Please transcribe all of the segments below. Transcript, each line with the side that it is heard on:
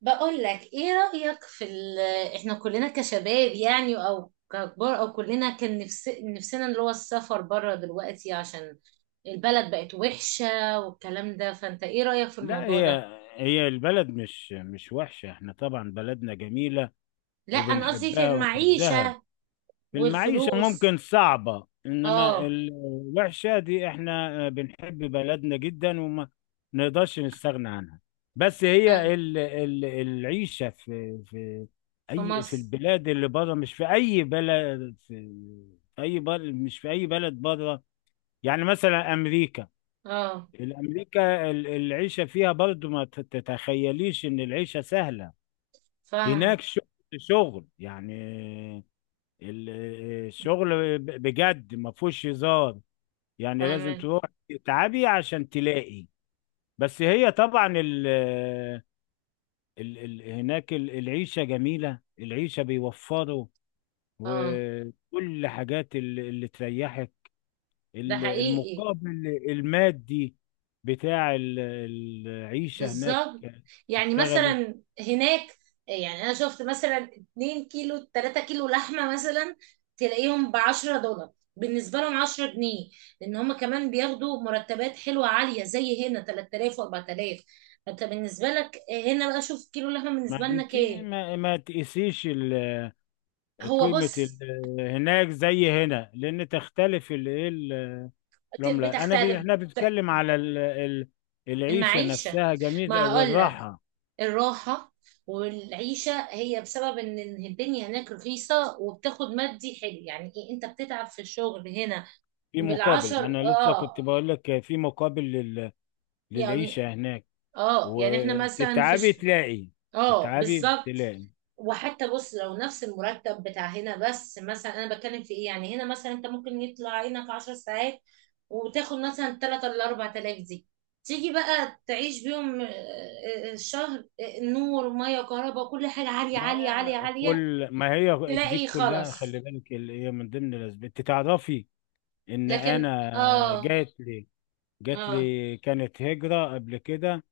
right: بقول لك ايه رأيك في ال... احنا كلنا كشباب، يعني او ككبار، او كلنا كان نفسنا اللي هو السفر بره دلوقتي عشان البلد بقت وحشة والكلام ده. فانت ايه رأيك في
left: لا
right: الموضوع ده؟
left: هي هي البلد مش وحشة، احنا طبعا بلدنا جميلة
right: لا انا قصدي في
left: وبنحبها ونعزها.
right: المعيشة
left: المعيشة
right: والفلوس.
left: ممكن صعبة، انما
right: اه.
left: الوحشة دي احنا بنحب بلدنا جدا وما نقدرش نستغنى عنها. بس
right: أنا
left: هي ال العيشة في
right: في
left: اي في
right: مصر.
left: البلاد اللي بره، مش في اي بلد، في اي بلد، مش في اي بلد بره. يعني مثلا امريكا،
right: اه.
left: الأمريكا العيشة فيها برضو ما تتخيليش إن العيشة سهلة. هناك
right: فاهمة.
left: شغل، شغل، يعني ال- الشغل بجد ما فيهوش هزار. يعني لازم
right: فاهمة.
left: تروح تتعبي عشان تلاقي. بس هي طبعا ال هناك العيشة جميلة، العيشة بيوفروا
right: اه.
left: وكل حاجات اللي تريحك.
right: ده حقيقي.
left: المقابل المادي بتاع العيشة هناك
right: بالظبط. يعني
left: تشتغلي.
right: مثلا هناك، يعني انا شفت مثلا 2 كيلو 3 كيلو لحمه مثلا تلاقيهم ب $10، بالنسبه لهم 10 جنيه، لان هم كمان بياخدوا مرتبات حلوه عاليه زي هنا 3000 و4000. فانت بالنسبه لك هنا بقى شوف كيلو لحمه بالنسبه
left: ما
right: لنا
left: انت
right: كام؟
left: ما تقيسيش
right: هو
left: قيمة
right: بص
left: هناك زي هنا، لأن تختلف العملة. أنا
right: بتختلف
left: احنا بنتكلم على العيشة
right: المعيشه.
left: نفسها جميلة
right: ما هقول
left: والراحة
right: الراحة والعيشة هي بسبب ان إن الدنيا هناك رخيصة وبتاخد مادي حلو. يعني ايه، انت بتتعب في الشغل هنا
left: في مقابل.
right: بالعشر.
left: ما أنا لسه
right: اه.
left: كنت بقول لك في مقابل
right: يعني،
left: للعيشة هناك.
right: اه يعني احنا مثلا في
left: وتتعبي تلاقي،
right: اه
left: تتعبي
right: بالظبط.
left: تلاقي.
right: وحتى بص، لو نفس المرتب بتاع هنا، بس مثلا انا بتكلم في ايه يعني، هنا مثلا انت ممكن يطلع عينك 10 ساعات، وتاخد مثلا 3 ولا 4 آلاف دي، تيجي بقى تعيش بيهم. الشهر، نور ومية وكهرباء وكل حاجة عالية
left: ما
right: عالية عالية
left: هي
right: عالية.
left: كل، ما هي دي
right: تلاقي
left: كلها،
right: خلاص.
left: خلي بالك اللي هي من ضمن الاسباب. انت تعرفي ان
right: لكن
left: انا
right: اه.
left: جات لي، جات
right: اه.
left: لي كانت هجرة قبل كده.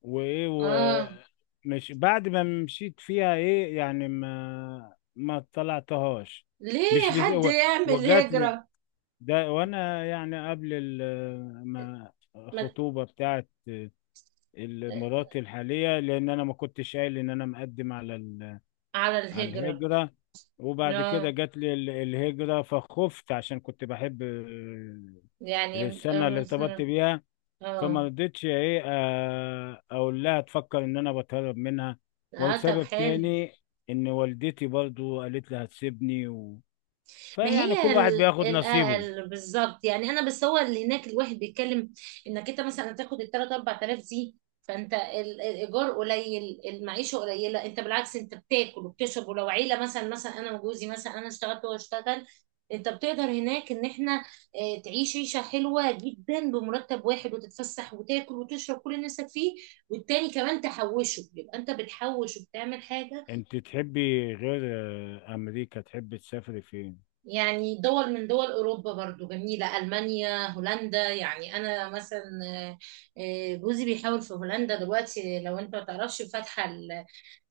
left: وايه
right: اه
left: ومش بعد ما مشيت فيها ايه يعني ما طلعتهاش.
right: ليه
left: مش لس...
right: حد
left: و-
right: يعمل
left: وجات لي
right: هجرة.
left: ده وانا يعني قبل ما
right: ما-
left: الخطوبة بتاعت مراتي الحالية، لان انا ما كنتش قايل ان انا مقدم على
right: على
left: على
right: الهجرة.
left: الهجرة. وبعد كده
right: لا
left: جات لي الهجرة فخفت، عشان كنت بحب
right: يعني
left: السنة اللي ارتبطت
right: مثلا.
left: بيها. فما
right: اه.
left: رضيتش ايه اقول لها تفكر ان انا بتهرب منها.
right: اه طب
left: وسبب
right: حلو.
left: تاني ان والدتي برضو قالت لي هتسيبني و...
right: ما
left: فيعني
right: هي
left: كل واحد بياخد نصيبه.
right: بالظبط. يعني انا بس، هو اللي هناك الواحد بيتكلم انك انت مثلا هتاخد ال 3 4000 دي، فانت الايجار قليل، المعيشه قليله، انت بالعكس انت بتاكل وبتشرب. ولو عيله مثلا، انا وجوزي مثلا، انا اشتغلت وهو اشتغل، انت بتقدر هناك ان احنا تعيش عيشه حلوه جدا بمرتب واحد، وتتفسح وتاكل وتشرب كل اللي نفسك فيه. والتاني كمان تحوشه، يبقى انت بتحوش وبتعمل حاجه.
left: انت تحبي غير امريكا تحبي تسافري فين؟
right: يعني دول من دول أوروبا برضو جميلة، ألمانيا، هولندا. يعني أنا مثلا جوزي بيحاول في هولندا دلوقتي. لو أنت ما تعرفش، فاتحة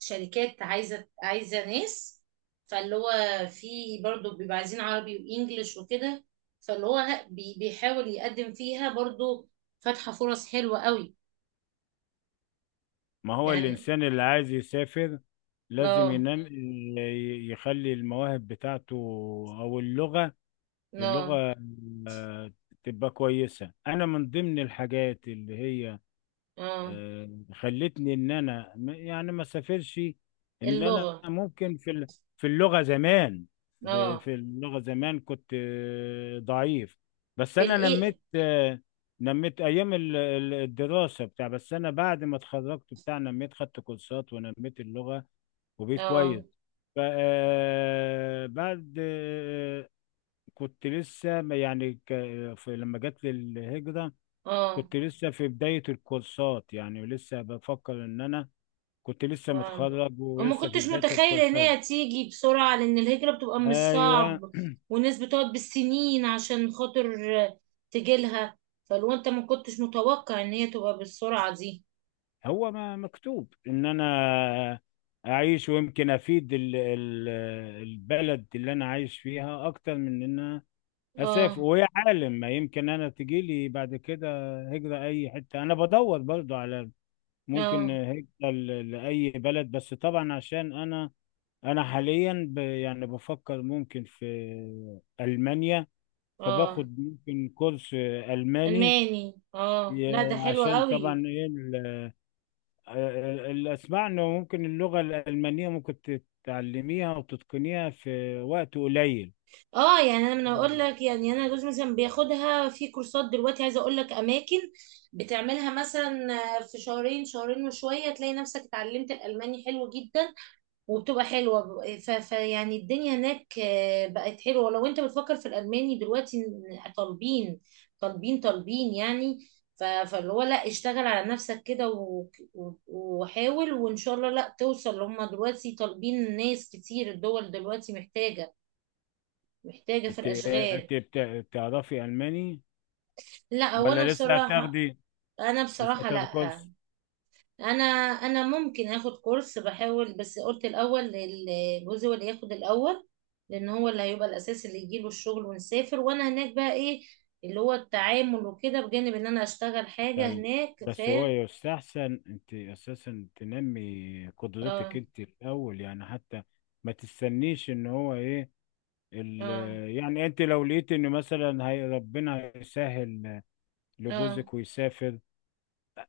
right: الشركات عايزة ناس. فاللي هو في، برضو بيبقى عايزين عربي وإنجليش وكده. فاللي هو لا، بيحاول يقدم فيها برضو. فاتحة فرص حلوة قوي.
left: ما هو
right: يعني.
left: الإنسان اللي عايز يسافر لازم
right: اه.
left: ينام يخلي المواهب بتاعته أو اللغة،
right: اه.
left: اللغة آه، تبقى كويسة. أنا من ضمن الحاجات اللي هي
right: اه.
left: خلتني ان انا يعني ما سافرش، ان انا
right: اللغة.
left: ممكن في في اللغه زمان. ده
right: اه.
left: في اللغه زمان كنت ضعيف، بس
right: في
left: انا
right: الإيه.
left: نميت، نميت ايام الدراسه بتاع. بس انا بعد ما اتخرجت بتاع نميت، خدت كورسات ونميت اللغه وبقيت
right: اه.
left: كويس. بعد كنت لسه يعني في لما جت لي الهجره
right: اه.
left: كنت لسه في بداية الكورسات، يعني لسه بفكر ان انا كنت لسه
right: فاهمة.
left: متخرج
right: وما
left: ولسه في
right: كنتش
left: بداية
right: متخيلة ان
left: الكورسات.
right: هي تيجي بسرعة، لان الهجرة بتبقى مش
left: ايوه،
right: صعب، والناس بتقعد بالسنين عشان خاطر تجيلها. فلو انت ما كنتش متوقع ان هي تبقى بالسرعة دي.
left: هو ما مكتوب ان انا اعيش ويمكن افيد البلد اللي انا عايش فيها اكتر من ان انا اسافر.
right: اه.
left: ويا عالم ما يمكن انا تجيلي بعد كده هجرة اي حتة. انا بدور برضو على ممكن
right: اه.
left: هجرة لأي بلد. بس طبعا عشان انا انا حاليا ب... يعني بفكر ممكن في المانيا،
right: اه
left: فباخد ممكن كورس الماني.
right: الماني. اه
left: ي-
right: لا ده حلو
left: عشان
right: قوي.
left: طبعا ايه اللي اسمع انه ممكن اللغه الالمانيه ممكن تتعلميها وتتقنيها في وقت قليل.
right: اه يعني انا من اقول لك، يعني انا جوزي مثلا بياخدها في كورسات دلوقتي. عايزه اقول لك اماكن بتعملها مثلا في شهرين، شهرين وشويه تلاقي نفسك اتعلمت الالماني حلو جدا. وبتبقى حلوة فيعني الدنيا هناك بقت حلوة. لو انت بتفكر في الألماني دلوقتي، إن طالبين طالبين طالبين يعني. فاللي هو لا، اشتغل على نفسك كده و... وحاول وإن شاء الله لا توصل. هم دلوقتي طالبين ناس كتير. الدول دلوقتي محتاجة في
left: انت،
right: الأشغال.
left: انت بتعرفي الماني
right: لا هو أنا
left: ولا لسه
right: بصراحة.
left: هتاخدي،
right: أنا
left: لسه
right: بصراحة
left: هتاخدي
right: لا.
left: كورس؟
right: انا انا ممكن اخد كورس، بحاول. بس قلت الاول جوزي هو اللي ياخد الاول، لان هو اللي هيبقى الاساس اللي يجيله الشغل ونسافر. وانا هناك بقى ايه اللي هو التعامل وكده، بجانب ان انا اشتغل حاجة
left: تتعالج.
right: هناك. ف
left: بس هو يستحسن انت اساسا تنمي قدرتك
right: اه.
left: انت الاول، يعني حتى ما تستنيش ان هو ايه ال.
right: اه.
left: يعني انت لو لقيت ان مثلا هي ربنا يسهل
right: اه.
left: لجوزك ويسافر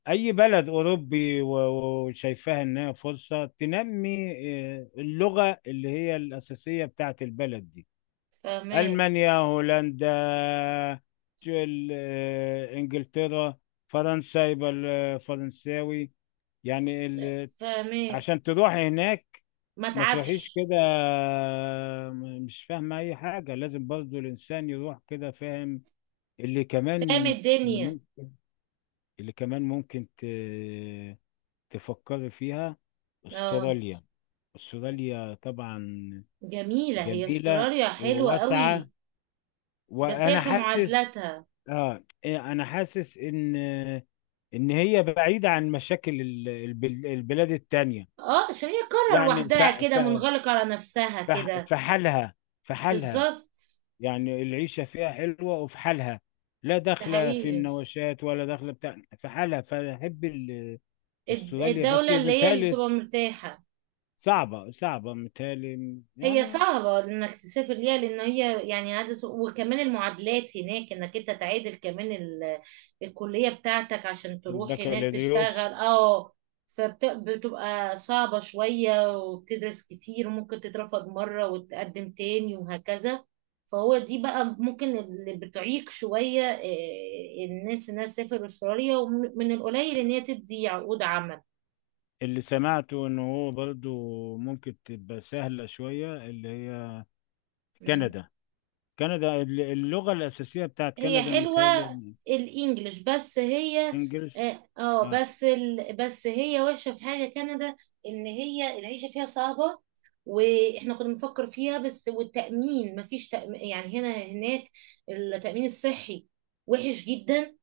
left: اي بلد اوروبي، وشايفاها انها فرصة، تنمي اه، اللغة اللي هي الاساسية بتاعت البلد دي.
right: فاهمة.
left: ألمانيا، هولندا، إنجلترا، فرنسا يبقى الفرنساوي. يعني ال...
right: فاهمة.
left: عشان تروح هناك
right: ما
left: ما تروحيش
right: تعبش.
left: كده مش فاهمة أي حاجة. لازم برضو الإنسان يروح كده فاهم. اللي
right: فاهم
left: كمان، اللي
right: الدنيا.
left: ممكن، اللي كمان ممكن ت... تفكري فيها
right: اه.
left: أستراليا. أستراليا طبعا
right: جميلة هي
left: جميلة
right: استراليا، حلوة
left: وواسعة،
right: قوي. بس هي
left: وانا
right: في
left: حاسس،
right: معادلاتها.
left: اه انا حاسس ان ان هي بعيدة عن مشاكل البلاد التانية.
right: اه عشان هي قارة
left: يعني
right: لوحدها كده، منغلقة على نفسها
left: ف...
right: كده.
left: في حالها، في حالها.
right: بالظبط.
left: يعني العيشة فيها حلوة وفي حالها، لا
right: ده
left: داخلة في
right: حقيقي.
left: مناوشات ولا داخلة بتاع، في حالها. فأحب استراليا، بس
right: الدولة اللي هي اللي
left: متهيألي
right: تبقى مرتاحة.
left: صعبة، صعبة متهيألي
right: هي
left: يعني.
right: صعبة انك تسافر ليها، لان هي يعني عدد، وكمان المعادلات هناك انك انت تعادل كمان الكلية بتاعتك عشان تروح هناك
left: البكالوريوس.
right: تشتغل. اه. فبتبقى صعبة شوية، وبتدرس كتير، وممكن تترفض مرة وتقدم تاني وهكذا. فهو دي بقى ممكن اللي بتعيق شوية إيه، الناس انها تسافر استراليا. ومن القليل ان هي تدي عقود عمل.
left: اللي سمعته إن هو برضو ممكن تبقى سهلة شوية اللي هي
right: مم.
left: كندا. كندا اللغة الأساسية بتاعت
right: هي
left: كندا
right: حلوة،
left: متهيألي
right: الانجليش، بس هي
left: الإنجليش.
right: اه
left: آه.
right: بس بس هي وحشة في حاجة، كندا، ان هي العيشة فيها صعبة. واحنا كنا بنفكر فيها، بس والتأمين مفيش تأمين يعني هنا هناك. التأمين الصحي وحش جدا،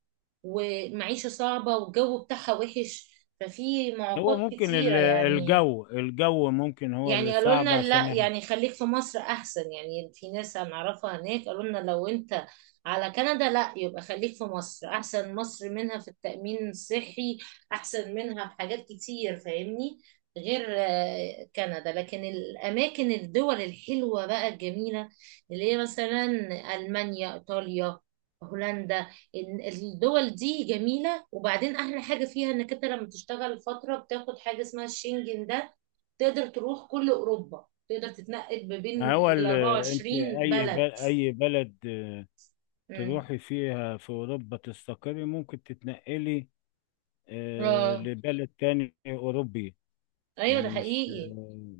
right: ومعيشة صعبة، والجو بتاعها وحش. ففي
left: هو
right: معوقات
left: ممكن
right: كتيرة يعني.
left: الجو، الجو ممكن هو
right: يعني
left: اللي
right: قالوا
left: صعب
right: لنا
left: عشان
right: لا،
left: احنا.
right: يعني خليك في مصر احسن. يعني في ناس هنعرفها هناك قالوا لنا لو انت على كندا، لا يبقى خليك في مصر احسن. مصر منها في التأمين الصحي احسن منها في حاجات كتير، فاهمني، غير كندا. لكن الاماكن، الدول الحلوة بقى الجميلة، اللي هي مثلا المانيا، ايطاليا، هولندا، إن الدول دي جميلة. وبعدين احلى حاجة فيها انك انت لما تشتغل فترة بتاخد حاجة اسمها الشنجن ده، تقدر تروح كل اوروبا، تقدر تتنقل ما بين
left: ما هو
right: ال
left: انت
right: 24
left: اي
right: بلد.
left: اي بلد
right: امم.
left: تروحي فيها في اوروبا تستقري ممكن تتنقلي
right: اه
left: لبلد تاني اوروبي.
right: ايوه ده
left: يعني مش
right: حقيقي.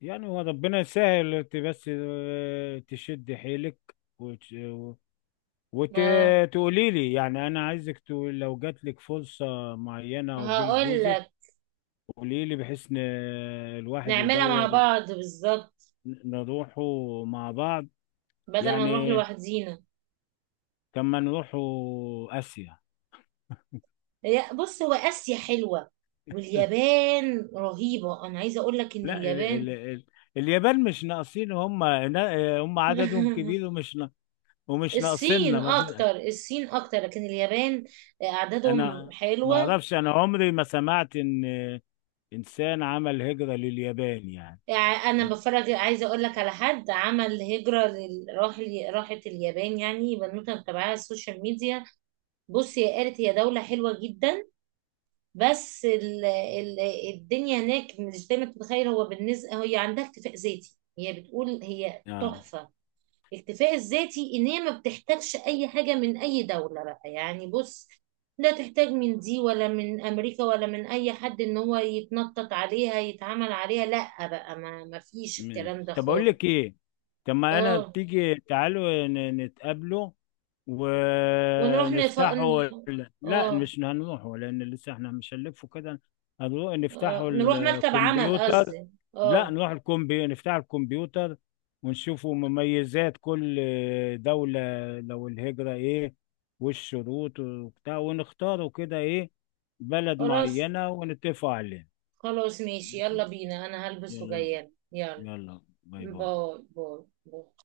left: يعني هو ربنا يسهل. انت بس تشدي حيلك
right: اه
left: وتقولي لي، يعني انا عايزك تقول لو جات لك فرصه معينه وجيل
right: هقول
left: جوزك
right: لك.
left: قولي لي، بحيث ان الواحد
right: نعملها مع
left: يدور
right: بعض، بالظبط،
left: نروحوا مع بعض.
right: بدل ما نروح
left: يعني
right: لوحدينا.
left: كما نروحوا اسيا.
right: هي- بص هو اسيا حلوه، واليابان رهيبه. انا عايزه اقول لك ان
left: لا ال ال
right: اليابان
left: ال اليابان مش ناقصين، هم عددهم كبير ومش
right: الصين
left: ناقصيننا ما في.
right: اكتر، الصين اكتر، لكن اليابان اعدادهم
left: انا ما
right: حلوه.
left: اعرفش، انا عمري ما سمعت ان انسان عمل هجرة لليابان يعني.
right: يعني انا بتفرج، عايزه اقول لك على حد عمل هجره راحت اليابان. يعني بنوته متابعاها على السوشيال ميديا. بصي هي قالت هي دوله حلوه جدا. بس الدنيا هناك مش زي ما تتخيل. هو بالنسبه هي عندها اكتفاء ذاتي. هي بتقول هي
left: اه
right: تحفه الاكتفاء الذاتي، ان هي ما بتحتاجش اي حاجه من اي دوله بقى. يعني بص لا تحتاج من دي ولا من امريكا ولا من اي حد ان هو يتنطط عليها يتعامل عليها. لا بقى، ما فيش
left: ماشي،
right: الكلام ده
left: طب اقول
right: خالص.
left: لك ايه، طب ما انا
right: اه.
left: تيجي تعالوا نتقابلوا
right: ونروح
left: ونفتحوا ال-. لا
right: اه.
left: مش هنروحوا، لان لسه احنا مش هنلفوا كده. هنروح
right: اه
left: نفتحوا
right: نروح مكتب عمل
left: الكمبيوتر.
right: قصدي.
left: لا
right: اه.
left: نروح الكمبي، نفتح الكمبيوتر ونشوفوا مميزات كل دولة، لو الهجرة ايه والشروط وبتاع، ونختاروا كده ايه بلد
right: خلاص.
left: معينة ونتفق عليها.
right: خلاص ماشي، يلا بينا، انا هلبس
left: يلا بينا.
right: وجايه. يلا
left: يلا، باي باي.
right: باي باي. باي.